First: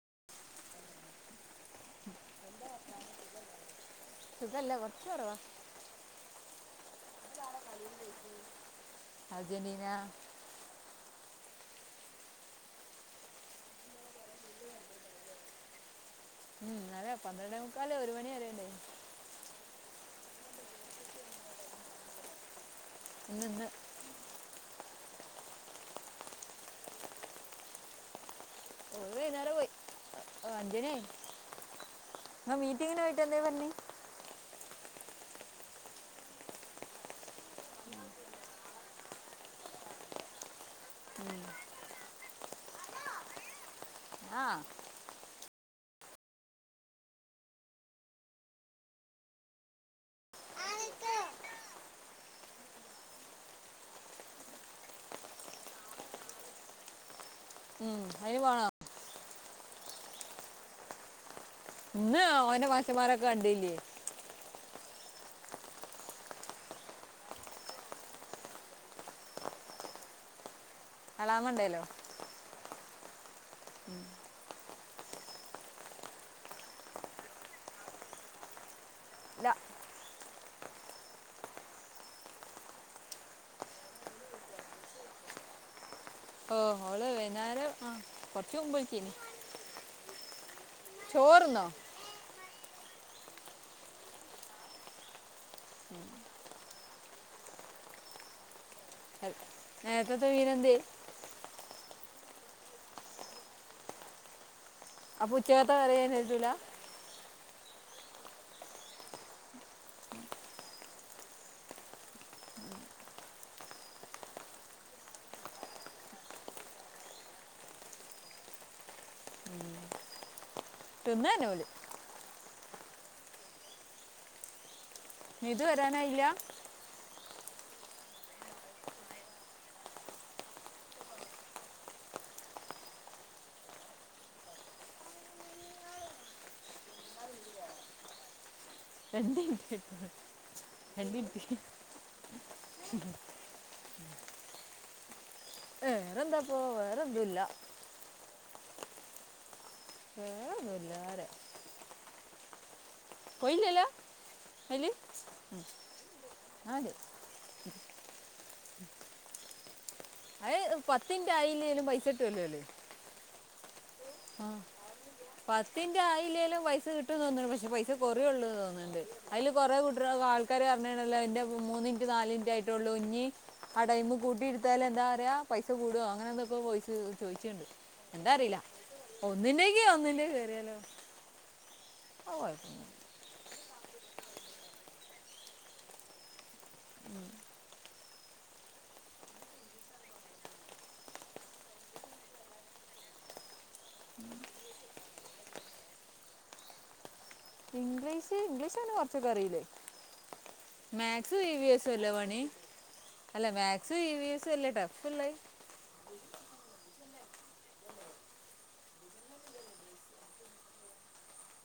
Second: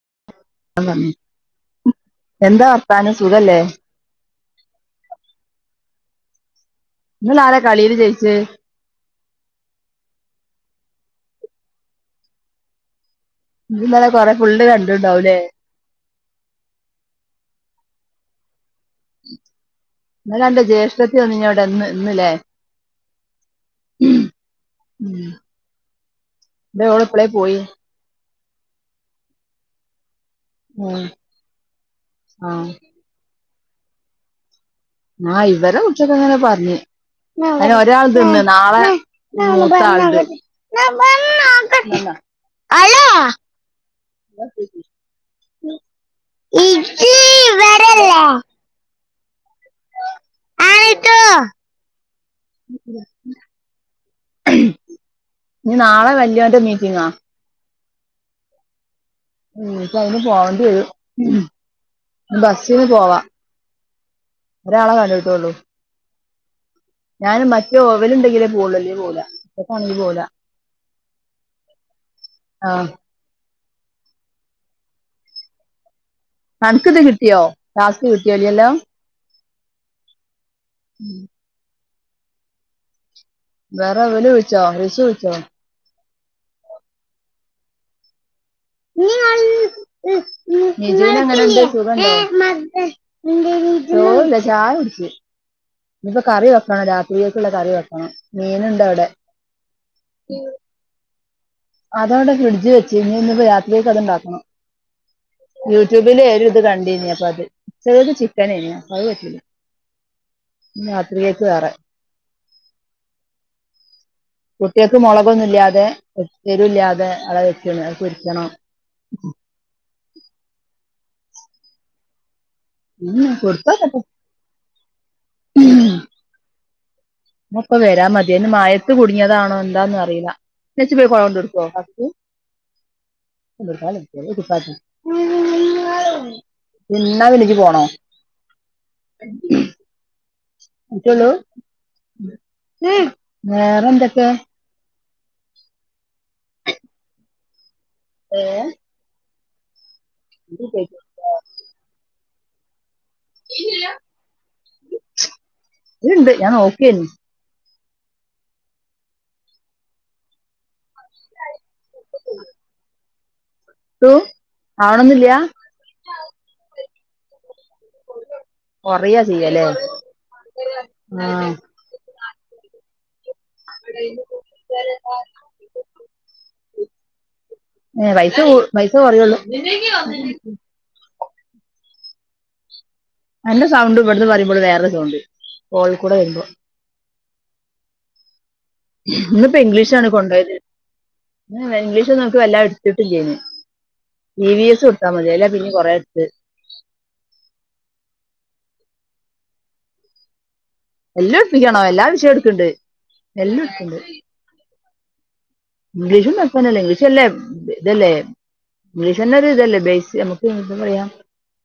[inaudible] പം എന്താ വർത്താനം സുഖല്ലേ സുഖല്ല കുറച്ച് കുറവാ ഇന്നാരാ കളിയില് ജയിച്ചേ അർജന്റീന ഇജ്ജ് ഇന്നലെ കൊറെ ഫുള്ള് കണ്ടുണ്ടാവുല്ലേ ഉം അതെ പന്ത്രണ്ടേ മുക്കാലേ ഒരു മണി വരേണ്ടയിനി ഇന്നലെ അന്റെ ജ്യേഷ്ഠത്തി വന്നു ഇവിടെ ഇന്ന് ഇന്നില്ലേ ഇന്ന് ഇന്ന് ഉം എന്തെ ഓൾ എപ്പളേ പോയി ഓൾ വൈന്നേരം പോയി അഞ്ചണി ആയി ആഹ് ആ മീറ്റിങ്ങിന് പോയിട്ട് എന്താ പറഞ്ഞി ആ ഇവരെ ഉച്ചക്കിങ്ങനെ പറഞ്ഞ് അങ്ങനെ ഒരാൾതു ഇന്ന് ഒരാൾതു നാളെ ഞാൻ പറഞ്ഞു നോക്കട്ട് അലോ ആ [unintelligible] ഇജ്ജ് ഇവടല്ലേ ആട്ടോ ഇനി നാളെ വല്യോന്റെ മീറ്റിങ്ങാ ഉം അയിന് പോണോ ഉം ഇപ്പ അയിന് പോവേണ്ടി വരും ഇന്നു ഓന്റെ ബസ്സിന് പോവാ മാഷാമാരൊക്കെ കണ്ടില്ലേ ഒരാളെ കണ്ടുട്ടുള്ളൂ ഞാൻ മറ്റേ ഓവൻ ഇണ്ടെങ്കിലേ പോവുളളും ഇല്ലേ പോവൂല്ല എളാമുണ്ടേലോ ഉം അൻക് ഇതു കിട്ടിയോ ടാസ്ക് കിട്ടിയോ ഇല്ലല്ലോ ഇല്ല [inaudible] വേറെ വല വിളിച്ചോ റിഷു വിളിച്ചോ ഓ ഓള് വൈന്നേരം ആ കുറച്ച് മുമ്പ് വിളിച്ചിനി നിജൂന് എങ്ങനെണ്ട് ചോറുന്നോ സുഖണ്ടോ ചോറല്ല ചായ കുടിച്ച് ഇനിയിപ്പോ കറി വെക്കണം രാത്രിയേക്കുള്ള കറി വെക്കണം മീനുണ്ടവിടെ നേര്ത്തത്തെ മീനന്തിയെ അതവിടെ ഫ്രിഡ്ജി വെച്ച് ഇനി ഇന്നുപ്പ രാത്രീക്ക് അതുണ്ടാക്കണം അപ്പൊ ഉച്ചകത്തെ കറിയാൻ യൂട്യൂബില് ഒരു പറ്റൂല ഇത് കണ്ടീനി അപ്പ അത് ഉച്ചക്കക്ക് ചിക്കനെനി അത് പറ്റൂല രാത്രിയേക്ക് വേറെ കുട്ടികക്ക് മുളകൊന്നു ഇല്ലാതെ എരുവില്ലാതെ അള വെച്ച് അത് പൊരിക്കണം തിന്നന്നെ ഓല് ഉം കൊടുത്തോക്കട്ടെ നിധു വരാനായില്ല [unintelligible] വരാ മതിന്ന് മയത്ത് കുടുങ്ങിയതാണോ എന്താന്ന് അറിയില്ല നച്ചു പോയി കൊടണ്ട് കൊടുക്കോ ഫസ്റ്റ് [unintelligible] പോണോ എന്തേ [inaudible] ചലോ വേറെന്താക് [unintelligible] വേറെന്താപ്പൊ വേറൊന്നു ഇല്ല ഏ വേറൊന്നുമില്ല [unintelligible] കൊയ്‌ലല്ല ഇതുണ്ട് ഞാൻ നോക്കിയേനു [unintelligible] [unintelligible] പത്തിന്റൊയില്ലെനും പൈസ കിട്ടുവല്ലോ ല്ലല്ലേ ട്ടു ആ ആവണൊന്നില്ല പത്തിന്റെ ആയില്ലേലും പൈസ കിട് [unintelligible] പക്ഷ പൈസ കൊറേ ഉള്ളത് തോന്നിണ്ട് കൊറയാ അതില് ചെയ്യല്ലേ കുറെ കൂട്ടിക ആൾക്കാര് പറഞെണല്ലോ എന്റെ മൂന്നിന്റെ നാലി ട്ടായിട്ടുള്ളൂ ഇഞ്ഞി ആ ടൈമു കൂട്ടിയിടുത്താല എന്താ ആ പറയ പൈസ കൂട അങ്ങനെ എന്തൊക്കെ വോയിസ്‌ ചോയചെണ്ട് ഏ എന്താ പൈസ അറിയില്ല ഒന്നിൻ്റെക്ക് ഒന്നിൻ്റെ കയറിയാലോ [unintelligible] [unintelligible] അന്റെ സൗണ്ട് ഇവിടുന്ന് പറയുമ്പോൾ വേറെ സൗണ്ട് കോൾ കൂടെ വരുമ്പോ ഇന്ന് ഇപ്പോ ഇംഗ്ലീഷാണ് കൊണ്ടോയത് ഇംഗ്ലീഷ് ഒക്കെ വല്ലാതെ എടുത്തിട്ടില്ലെനു ഇവിസ് കൊടുത്താ മതിയ അല്ല പിന്നെ കൊറ എടുത്ത് ഇംഗ്ലീഷ് ഇംഗ്ലീഷ്ന്ന കൊറച്ചൊക്കെ അറിയില്ലേ എല്ലാം മാക്സും ഇവി എടുപ്പിക്കണോ എസ് സും എല്ലാ അല്ലെ വിഷയം പണി എടുക്കുന്നുണ്ട് അല്ല എല്ലാം മാക്സും എടുക്കുന്നുണ്ട് ഇവി എസും അല്ലെ ഠഫ് [unintelligible] ഇംഗ്ലീഷും തന്നല്ലേ ഇംഗ്ലീഷല്ലേ ഇതല്ലേ ഇംഗ്ലീഷ് തന്നെ ഒരു ഇതല്ലേ ബേസ് നമുക്ക് എന്ത് പറയാ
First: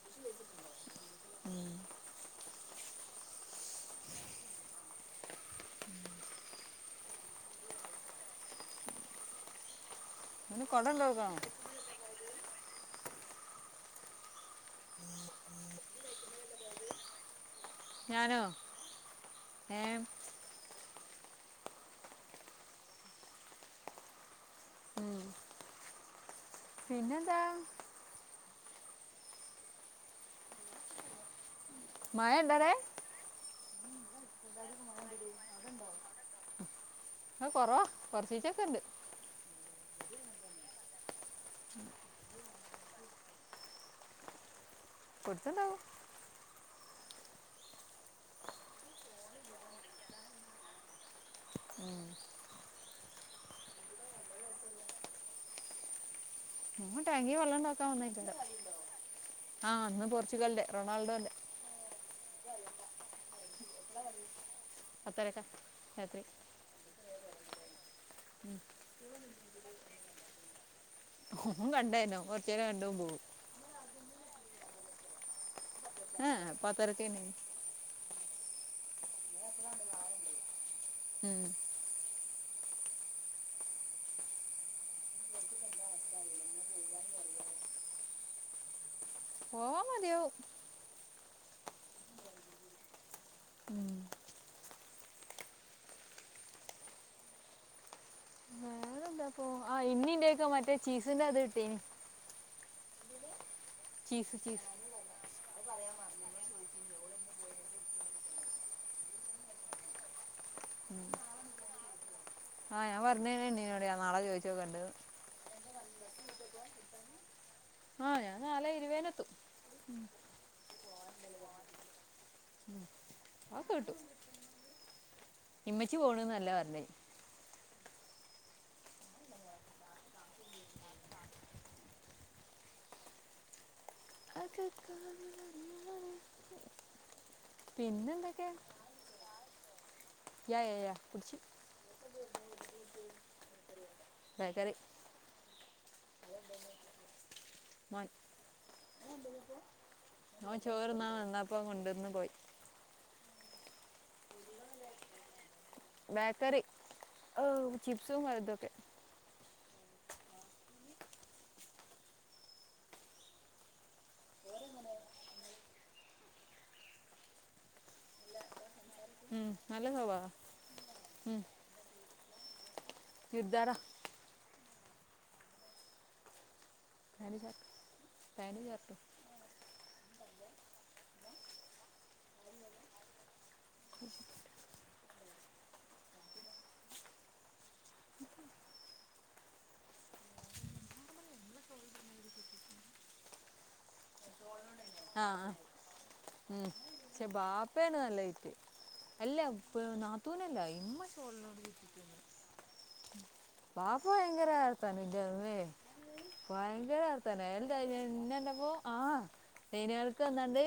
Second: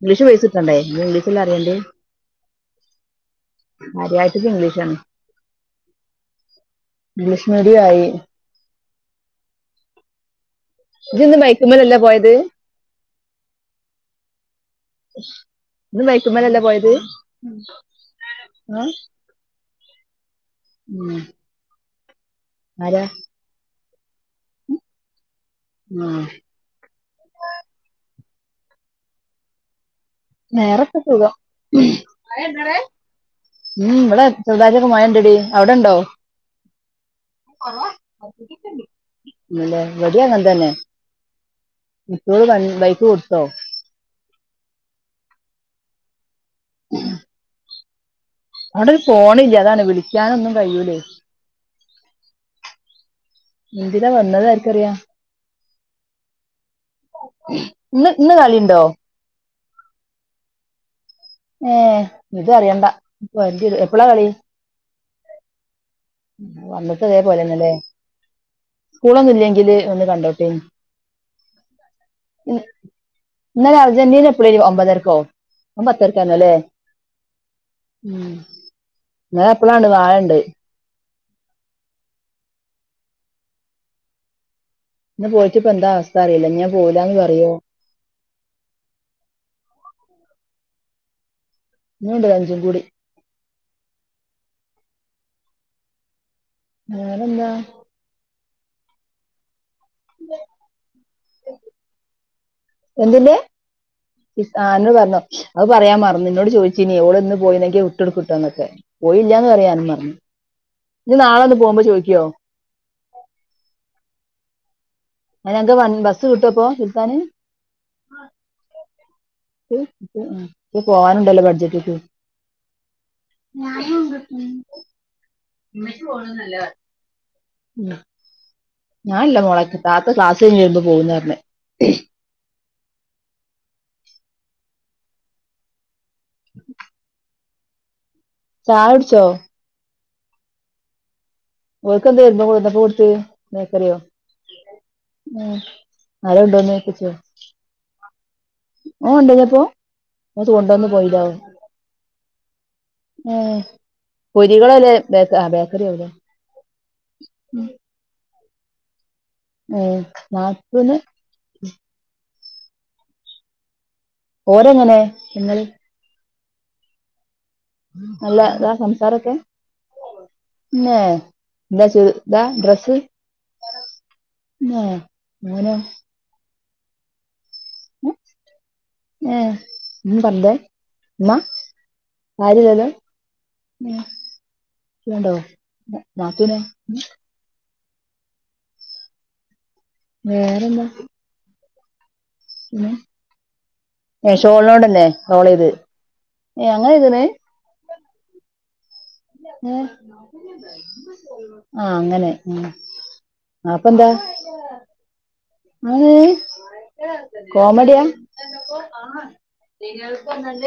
ഇംഗ്ലീഷ് ബേസിട്ടണ്ടേ ഇംഗ്ളീഷ് അറിയണ്ടേ [unintelligible] ഇംഗ്ലീഷാണ് ഇംഗ്ലീഷ് മീഡിയം ആയി അവന് കൊടം ഇജിന്ന് കൊടുക്കണം മയക്കമാലല്ലെ പോയത് ഇന്ന് വൈക്കുമലല്ല പോയത് ആ എം ഉം ആരാ ആ പിന്നെന്താ നേരൊക്കെ തുക ഉ മഴ ഉണ്ടടേ ഇവിടെ ചെറുതായിട്ട് ഒക്കെ മഴണ്ടടി അവിടെണ്ടോ അത് കുറവാ കുറച്ചൊക്കെ ഉണ്ട് ഇവിടം അങ്ങനെ തന്നെ ഇപ്പൊ വെ ബൈക്ക് കൊടുത്തോ കൊടുത്തെണ്ടാവും മ് അവിടൊരു ഫോണില്ല അതാണ് വിളിക്കാൻ ഒന്നും കഴിയൂ എന്തിനാ വന്നതാർക്കറിയാ നിങ്ങൾ ടാങ്കി വെള്ളം ഉണ്ടാക്കാൻ ഇന്ന് ഇന്ന് വന്നിട്ടുണ്ട് കളിണ്ടോ ആ ഇന്ന് പോർച്ചുഗലിന്റെ റൊണാൾഡോന്റെ ഏ ഇതറിയണ്ടാ എപ്പളാ കളി പത്തരക്ക രാത്രി വന്നിട്ട് അതേപോലെന്നല്ലേ സ്കൂളൊന്നു ഇല്ലെങ്കിൽ ഒന്ന് കണ്ടോട്ടെന്ന് ഓൻ കണ്ടേനോ കുറച്ചു ഇ നേരം കണ്ടും പോകും ഇന്നലെ അർജന്റീന എപ്പോഴ്ന്നു ഒമ്പതരക്കോ ഓൻ ആ പത്തരക്കായിരുന്നു അല്ലേ പത്തരക്കേനി ഉം ല എപ്പഴാണ് നാളെണ്ട് ഉം ഇന്ന് പോയിട്ട് ഇപ്പൊ എന്താ അവസ്ഥ അറിയില്ല ഞാൻ പോവുലാന്ന് പറയോ മതിയോ ഇനിയും ഉണ്ട് അഞ്ചും കൂടി ഉം. വേറെന്താ വേറെന്താ പോ ആ ഇന്നിണ്ടായിയേക്ക മറ്റേ ചീസ് അതിന്റെ അത് കിട്ടിയേനി എന്തിൻ്റെ ചീസ് ആന്ന് പറഞ്ഞോ അവ പറയാ മറന്നു ഇന്നോട് ചോദിച്ചീനി ഓള് ഇന്ന് പോയിന്നോ ഇട്ട്ടുക്കിട്ടന്നൊക്കെ പോയില്ലന്ന് പറയാൻ മറന്നു നി നാളെ ഒന്ന് പോവുമ്പ ചോദിക്കുവോ ആ ഞാൻ പറഞ്ഞേനെ ഉണ്ണീനോട് ഞാൻ നാളെ ചോദിച്ചു നോക്കണ്ട് ഞങ്ങക്ക് ബൻ ബസ്സ് കിട്ടുവോപ്പോ സുൽത്താന് ആ ഞാൻ നാളെ ഇരുവേനെത്തും പോവാനുണ്ടല്ലോ ബഡ്ജറ്റേക്ക് ഇമ്മച്ചു പോണുന്നല്ല പറഞ്ഞേ ഉ ഞാൻ ഇല്ല മോളെയാട്ട് താത്ത ക്ലാസ് കഴിഞ്ഞു വരുമ്പോ പോകുന്ന പറഞ്ഞെ മ് ശ് പിന്നെ എന്ത്‌ യാ യ യാ കുടിച്ച് ഓക്കെന്ത വരുമ്പോ കൊടുത്ത് ബേക്കറിയോ ബേക്കറി ഉം നാളെ ഉണ്ടോന്ന് കേപ്പിച്ചോ മോൻ ഓ ഒണ്ടല്ലോ അപ്പൊ ഞാൻ വിചാരിച്ച് മോൻ കൊണ്ടോന്ന് ചോറ് നാ പോയില്ലോ വന്നപ്പോൾ കൊണ്ടുവന്ന് പോയി ആ പൊരികളല്ലേ ബേക് ആ ബേക്കറി എവിടെ ബേക്കറി ഓ ചിപ്സും ഇതൊക്കെ ഏഹ് നാപ് ല് ഓരെങ്ങനെ തിന്നല്? അല്ല [unintelligible] സറൊക്കെ ഉം, നല്ല സ്വഭാവം [unintelligible] ഡ്രസ് ചുര്ദാറാ മാ ങ്ങനെ [unintelligible] പാൻറ് ഷർട്ട് എഹ് ഏഹ് [unintelligible] ഉമ്മാ കാര്യല്ലല്ലോ ഉം ഷീണണ്ടോ നാത്തൂനൊ വേറെന്താ പിന്നെ ഏഹ് ഷോളിനോട്ന്നെ ആ ആ റോളയ്ത് ഉം. ഏഹ് അങ്ങനെ ചെയ്തുണ്‌ പക്ഷെ ബാപ്പയാണ് നല്ല ഇറ്റ് അല്ല ഇപ്പ നാത്തൂനല്ല ഇമ്മ ഷോളിനോട് ആ കെട്ട്ട്ടീനി അങ്ങനെ ഉം ഉം ബാപ്പ അപ്പെന്താ ഭയങ്കര റാഹത്താണ് ഇന്റമ്മേ അത് ഭയങ്കര വർത്താനാ അതൊന്ന് കോമഡിയാ കഴിഞ്ഞന്നപ്പോ ആഹ് തേനികൾക്ക് വന്നാണ്ട്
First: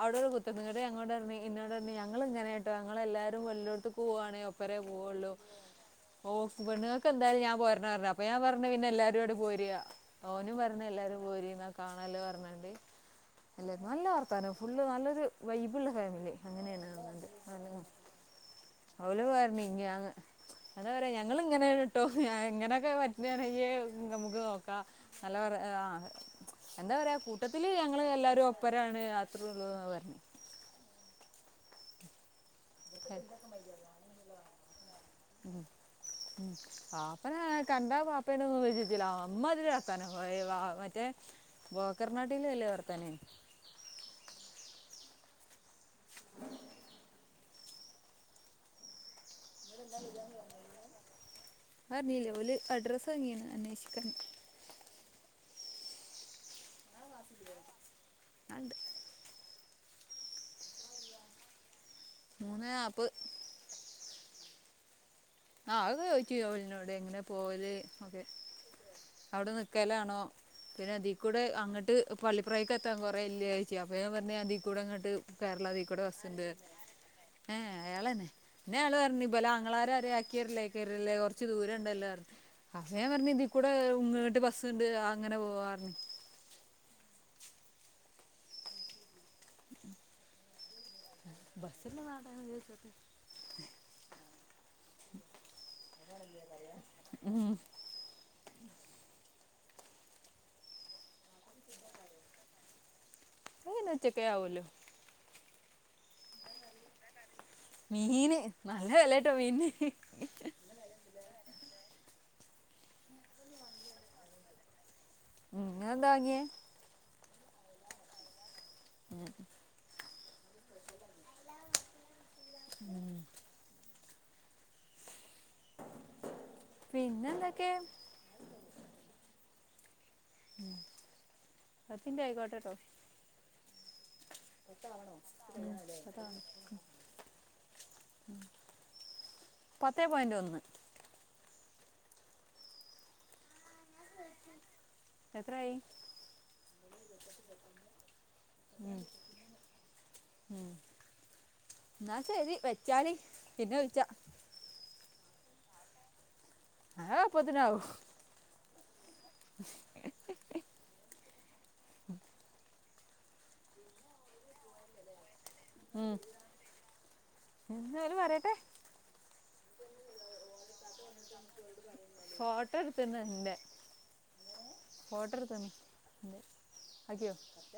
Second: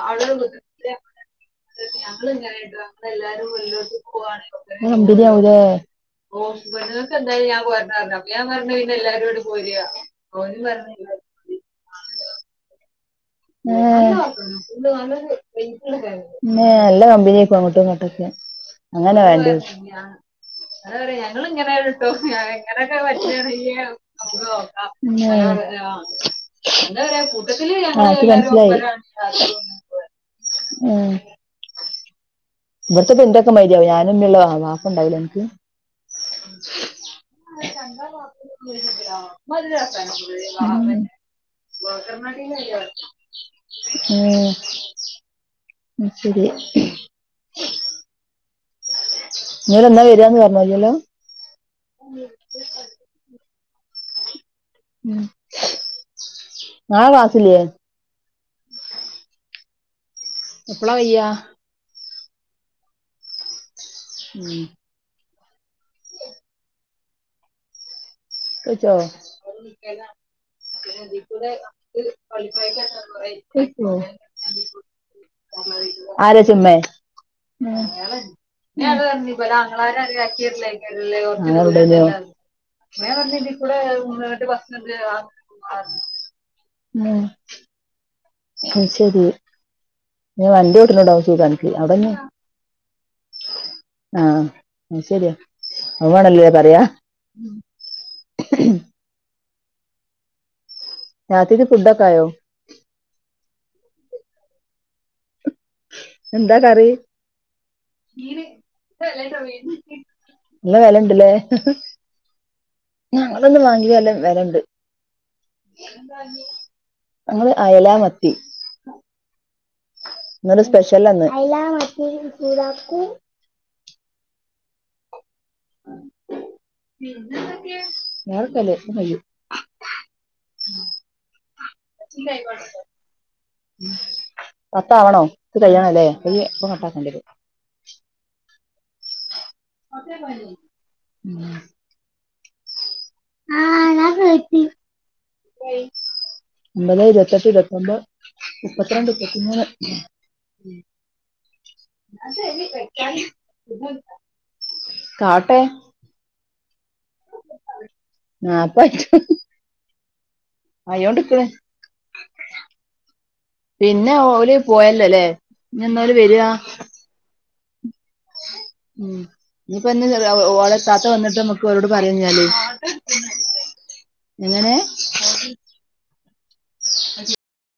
അവിടെണ്ട് കുത്തർന്ന് ന്നട്ട് ഞങ്ങളോട് പറഞ്ഞ് ഇന്നോട് പറഞ്ഞ് ഞങ്ങൾ ഇങ്ങനെയാട്ടോ ഞങ്ങൾ എല്ലാരും എല്ലോട്ത്ത്ക്കും പോവാണേലും ഒപ്പരെ നല്ല പോവള്ളൂ കമ്പനിയാവൂലേ ഓക്ക് പെണ്ണ്ങ്ങക്ക് ന്തായാലും ഞാൻ പോരണം ന്ന് പറഞ്ഞു അപ്പൊ ഞാൻ പറഞ്ഞു പിന്നെ എല്ലാരും ങ്ങട്ട് പോരാ ഓനും പറഞ്ഞ് എല്ലാരും പോരി ന്നാ കാണല്ലോ പറഞ്ഞ ആഹ് നല്ലൊരു വൈബുള്ള ഫാമിലി അങ്ങനെയാണ് നല്ല കാണുന്നത് കമ്പനിയെക്കും നല്ല അങ്ങോട്ടും ഇങ്ങോട്ടക്കെ അങ്ങനെ ഓല് വേണ്ടത് പറഞ്ഞു ഇഞ്ഞാന്ന് എന്താ അത് പറയാ ഞങ്ങൾ ഞങൾ ഇങ്ങനെ കേട്ടോ ഇങ്ങനെയാണുട്ടോ എങ്ങനെയൊക്കെ ഇങ്ങനെയൊക്കെ പറ്റുവാണേൽ പറ്റുകയാണെങ്കിൽ നമുക്ക് നോക്കാം തന്നെ നല്ല പറ ആ ആഹ് എന്താ പറയാ [unintelligible] കൂട്ടത്തിൽ ആഹ് ഞങ്ങൾ എല്ലാവരും മനസ്സിലായി മനസിലായി ഒപ്പരാണ് അത്രേ ഉള്ളൂ എന്ന് പറഞ്ഞു ഏഹ് ഇവിടത്തെക്ക ഇന്റൊക്കെ മാതിരി ആവും ഞാനും ഉമ്മയൊള്ളു വാപ്പണ്ടാവും ലേ അനക്ക് ഉം. പാപ്പനെ കണ്ടാ പാപ്പേനെ ഒന്നും വിശ്വസിച്ചില്ല അമ്മാതിരി വർത്താനം ഏയ് വാ- മറ്റേ ബോക്കർനാട്ടിലല്ലേ വർത്താനം ഉം ഉം ശരിയെ പറഞ്ഞില്ലല്ലോ അറിഞ്ഞീല്ലേ ഓല് അഡ്രസ് വാങ്ങീണ് അന്നേ ക്ക്ണ്ണ് ണ്ട് ഉം നാളെ ക്ലാസില്ലോ? ആണ്ട് എപ്പളാ കയ്യ? മൂന്നേ നാപ്പ് ഉം ആഹ് അകെചോയ്ച്ച് ഓല്നോട് എങ്ങനെ പോല് ഓക്കെ ചോയിച്ചോ അവടെ നിക്കലാണോ പിന്നെ തീ കൂടെ അങ്ങട്ട് പള്ളിപുറായ്ക്കെത്താൻ കൊറെ ഇല്ല്യേച്ച് അപ്പ ഞാം പർഞ്ഞ് ഞാതികൂടെങ്ങട്ട് കേറലാ തികൂടെ ആരാ ബസ്സ്ണ്ട് ചുമ്മേ ഏഹ് അയാളെന്നെ പിന്നയാളർഞ്ഞ് ഇബലാ ങ്ങളാരാരേ ആ ല്ലേ ക്കെരെല്ലേ കൊറച്ച് ദൂരണ്ടല്ലോർഞ്ഞ് അ പിന്നെ ഞാം പർഞ്ഞ് തിക്കൂടെ ങ്ങട്ട് ബസ്സ് ണ്ട് അങ്ങനെ പോവാ പറഞ്ഞ് [unintelligible] ഉം അശരി വണ്ടി ഓട്ട്ണോണ്ടാവും ക്കി കണക്ക് ബസ്സിന്റെ അവിടെന്നെ നാടാണ് കേസൊക്കെ ആ അശരിയാ അതു വേണല്ലേ പറയാ ഉം [unintelligible] രാത്തിത്തി പുഡ കായോ നച്ചക്കയാ വല എന്താ കറി മീന് നല്ല വെലട്ടോ മീനിന് എല്ല വിലണ്ടല്ലേ ഞങ്ങളൊന്ന വാങ്ങിയല്ലാം വരണ്ട് ഉം അഏതാകിയ അങ്ങൾ അയലാ മത്തി ഉം എന്നരു സ്പെഷ്യൽന്ന് വാക്കു പിന്നെ എന്തൊക്കെ ഞർക്കല്ലേ മയ്യോ ഉ അത്തിന്റെ ആയിക്കോട്ടെട്ടോ ഉം പത്താവണോ ഇത് ഉം കല്ിയണം അല്ലേ അതാണ് വയ്യ ഇപ്പൊ കട്ടാക്കേണ്ടത് പത്തേ പോയിന്റ് ഒന്ന് ഉം ആ ഞാൻ എത്രയായി ഒമ്പത് ഇരുപത്തെട്ട് ഇരുപത്തിൊമ്പത് മുപ്പത്തിരണ്ട് മുപ്പത്തിമൂന്ന് എന്നാ ശരി വെച്ചാല് പിന്നെ വിളിച്ച കാട്ടെ ആഹ പതിനനാവ ആപ്പ [unintelligible] പിന്നെ ഓര് പോയല്ലോല്ലേ ഇ എന്നാല ഉം. വരുവാ എന്നാലും പറയട്ടെ ഉ നനിപ്പന്നെ ഓളക്കാത്ത വന്നിട്ട് നമ്മുക്ക് ഒരോട് പറയാഞ്ഞല്േ ഫോട്ടോ എടുത്തിരുന്നു എൻ്റെ എങ്ങനെ അോ